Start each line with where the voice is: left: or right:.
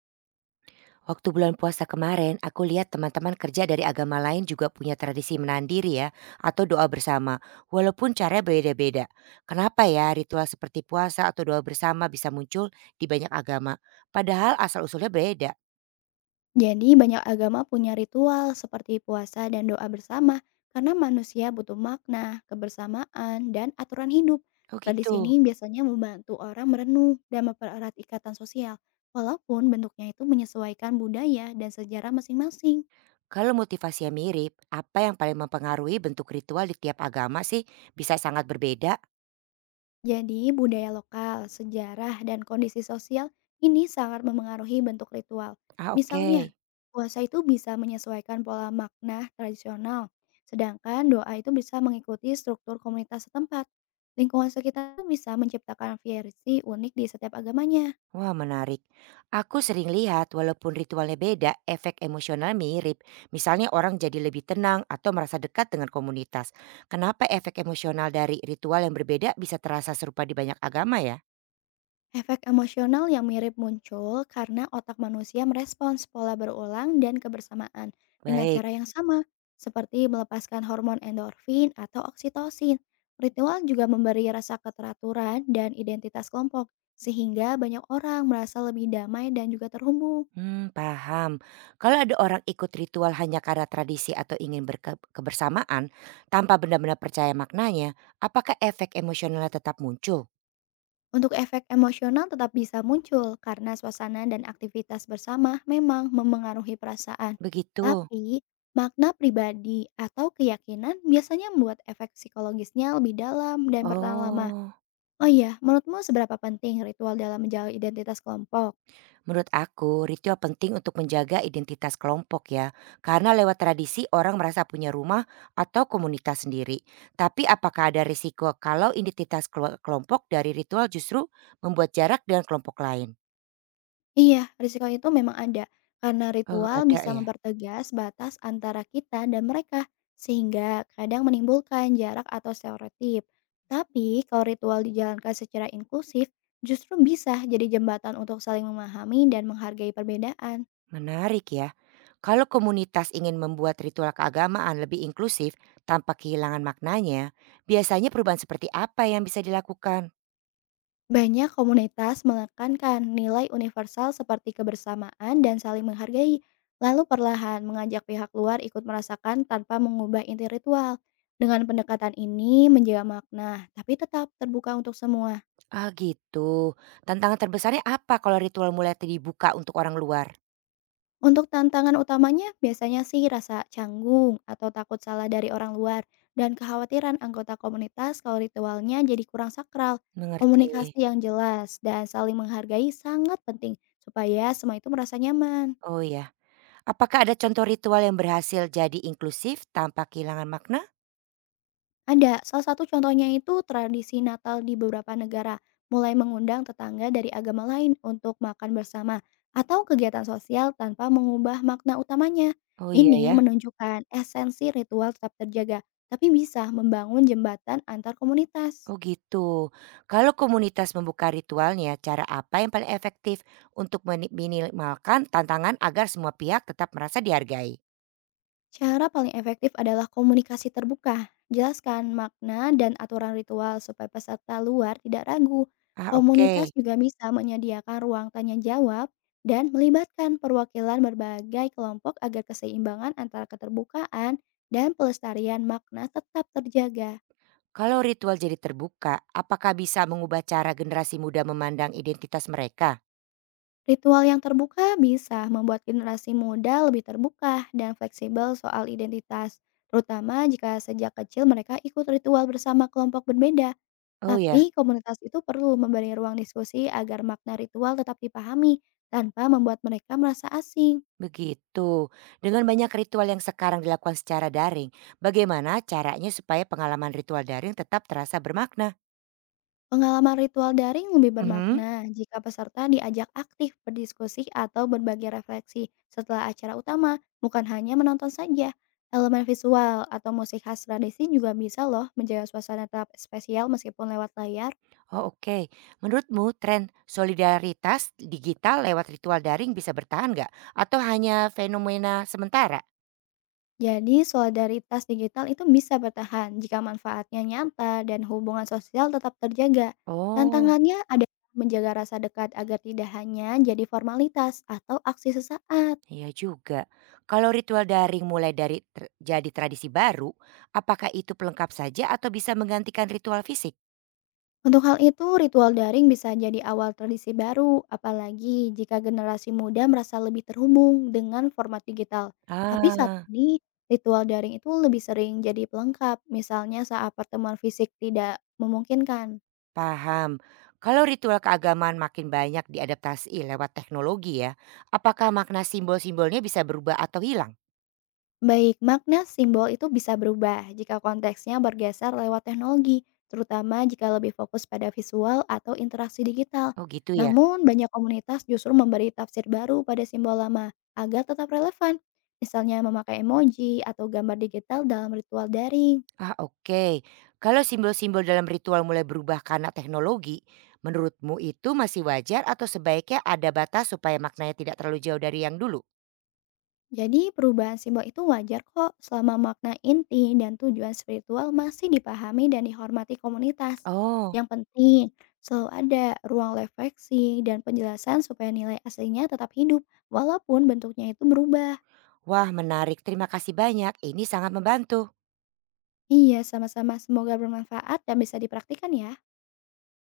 right: Waktu bulan puasa kemarin, aku lihat teman-teman kerja dari agama lain juga punya tradisi menandiri ya, atau doa bersama, walaupun caranya beda-beda. Kenapa ya ritual seperti puasa atau doa bersama bisa muncul di banyak agama, padahal asal-usulnya beda?
left: Jadi banyak agama punya ritual seperti puasa dan doa bersama karena manusia butuh makna, kebersamaan, dan aturan hidup.
right: Oh
left: Tradisi ini
right: gitu.
left: biasanya membantu orang merenung dan mempererat ikatan sosial, walaupun bentuknya itu menyesuaikan budaya dan sejarah masing-masing.
right: Kalau motivasinya mirip, apa yang paling mempengaruhi bentuk ritual di tiap agama sih bisa sangat berbeda?
left: Jadi, budaya lokal, sejarah, dan kondisi sosial ini sangat memengaruhi bentuk ritual.
right: Ah,
left: Misalnya,
right: oke.
left: puasa itu bisa menyesuaikan pola makna tradisional, sedangkan doa itu bisa mengikuti struktur komunitas setempat. Lingkungan sekitar bisa menciptakan versi unik di setiap agamanya.
right: Wah, menarik. Aku sering lihat walaupun ritualnya beda, efek emosional mirip. Misalnya orang jadi lebih tenang atau merasa dekat dengan komunitas. Kenapa efek emosional dari ritual yang berbeda bisa terasa serupa di banyak agama ya?
left: Efek emosional yang mirip muncul karena otak manusia merespons pola berulang dan kebersamaan dengan
right: Baik.
left: cara yang sama, seperti melepaskan hormon endorfin atau oksitosin. Ritual juga memberi rasa keteraturan dan identitas kelompok, sehingga banyak orang merasa lebih damai dan juga terhubung.
right: Hmm, paham. Kalau ada orang ikut ritual hanya karena tradisi atau ingin berkebersamaan tanpa benar-benar percaya maknanya, apakah efek emosionalnya tetap muncul?
left: Untuk efek emosional tetap bisa muncul karena suasana dan aktivitas bersama memang memengaruhi perasaan.
right: Begitu.
left: Tapi, makna pribadi atau keyakinan biasanya membuat efek psikologisnya lebih dalam dan bertahan lama.
right: Oh.
left: Oh iya, menurutmu seberapa penting ritual dalam menjaga identitas kelompok?
right: Menurut aku, ritual penting untuk menjaga identitas kelompok ya, karena lewat tradisi orang merasa punya rumah atau komunitas sendiri. Tapi apakah ada risiko kalau identitas kelompok dari ritual justru membuat jarak dengan kelompok lain?
left: Iya, risiko itu memang ada, karena
right: Oh,
left: ritual
right: ada
left: bisa
right: ya,
left: mempertegas batas antara kita dan mereka, sehingga kadang menimbulkan jarak atau stereotip. Tapi, kalau ritual dijalankan secara inklusif, justru bisa jadi jembatan untuk saling memahami dan menghargai perbedaan.
right: menarik ya. Kalau komunitas ingin membuat ritual keagamaan lebih inklusif tanpa kehilangan maknanya, biasanya perubahan seperti apa yang bisa dilakukan?
left: Banyak komunitas menekankan nilai universal seperti kebersamaan dan saling menghargai, lalu perlahan mengajak pihak luar ikut merasakan tanpa mengubah inti ritual. Dengan pendekatan ini menjaga makna, tapi tetap terbuka untuk semua.
right: Ah gitu, tantangan terbesarnya apa kalau ritual mulai dibuka untuk orang luar?
left: Untuk tantangan utamanya biasanya sih rasa canggung atau takut salah dari orang luar dan kekhawatiran anggota komunitas kalau ritualnya jadi kurang sakral.
right: Mengerti.
left: Komunikasi yang jelas dan saling menghargai sangat penting supaya semua itu merasa nyaman.
right: Oh ya. Apakah ada contoh ritual yang berhasil jadi inklusif tanpa kehilangan makna?
left: Ada, salah satu contohnya itu tradisi Natal di beberapa negara, mulai mengundang tetangga dari agama lain untuk makan bersama atau kegiatan sosial tanpa mengubah makna utamanya.
right: Oh iya
left: Ini
right: ya.
left: menunjukkan esensi ritual tetap terjaga, tapi bisa membangun jembatan antar komunitas.
right: Oh gitu. Kalau komunitas membuka ritualnya, cara apa yang paling efektif untuk minimalkan tantangan agar semua pihak tetap merasa dihargai?
left: Cara paling efektif adalah komunikasi terbuka. Jelaskan makna dan aturan ritual supaya peserta luar tidak ragu.
right: Ah,
left: Komunitas
right: oke.
left: juga bisa menyediakan ruang tanya jawab dan melibatkan perwakilan berbagai kelompok agar keseimbangan antara keterbukaan dan pelestarian makna tetap terjaga.
right: Kalau ritual jadi terbuka, apakah bisa mengubah cara generasi muda memandang identitas mereka?
left: Ritual yang terbuka bisa membuat generasi muda lebih terbuka dan fleksibel soal identitas, terutama jika sejak kecil mereka ikut ritual bersama kelompok berbeda.
right: Oh
left: Tapi
right: ya.
left: komunitas itu perlu memberi ruang diskusi agar makna ritual tetap dipahami tanpa membuat mereka merasa asing.
right: Begitu. Dengan banyak ritual yang sekarang dilakukan secara daring, bagaimana caranya supaya pengalaman ritual daring tetap terasa bermakna?
left: Pengalaman ritual daring lebih
right: Mhm.
left: bermakna jika peserta diajak aktif berdiskusi atau berbagi refleksi setelah acara utama, bukan hanya menonton saja. Elemen visual atau musik khas tradisi juga bisa loh menjaga suasana tetap spesial meskipun lewat layar.
right: Oh oke, menurutmu tren solidaritas digital lewat ritual daring bisa bertahan nggak? Atau hanya fenomena sementara?
left: Jadi, solidaritas digital itu bisa bertahan jika manfaatnya nyata dan hubungan sosial tetap terjaga.
right: Oh,
left: Tantangannya ada menjaga rasa dekat agar tidak hanya jadi formalitas atau aksi sesaat.
right: iya juga. Kalau ritual daring mulai dari jadi tradisi baru, apakah itu pelengkap saja atau bisa menggantikan ritual fisik?
left: Untuk hal itu, ritual daring bisa jadi awal tradisi baru, apalagi jika generasi muda merasa lebih terhubung dengan format digital. Tapi saat
right: Ah.
left: ini, ritual daring itu lebih sering jadi pelengkap, misalnya saat pertemuan fisik tidak memungkinkan.
right: Paham. Kalau ritual keagamaan makin banyak diadaptasi lewat teknologi ya, apakah makna simbol-simbolnya bisa berubah atau hilang?
left: Baik, makna simbol itu bisa berubah jika konteksnya bergeser lewat teknologi, terutama jika lebih fokus pada visual atau interaksi digital.
right: Oh gitu ya.
left: Namun, banyak komunitas justru memberi tafsir baru pada simbol lama agar tetap relevan, misalnya memakai emoji atau gambar digital dalam ritual daring.
right: Ah, oke. Kalau simbol-simbol dalam ritual mulai berubah karena teknologi, menurutmu itu masih wajar atau sebaiknya ada batas supaya maknanya tidak terlalu jauh dari yang dulu?
left: Jadi perubahan simbol itu wajar kok selama makna inti dan tujuan spiritual masih dipahami dan dihormati komunitas.
right: Oh,
left: Yang penting, selalu ada ruang refleksi dan penjelasan supaya nilai aslinya tetap hidup walaupun bentuknya itu berubah.
right: wah menarik. Terima kasih banyak. Ini sangat membantu.
left: Iya, sama-sama semoga bermanfaat dan bisa dipraktikkan ya.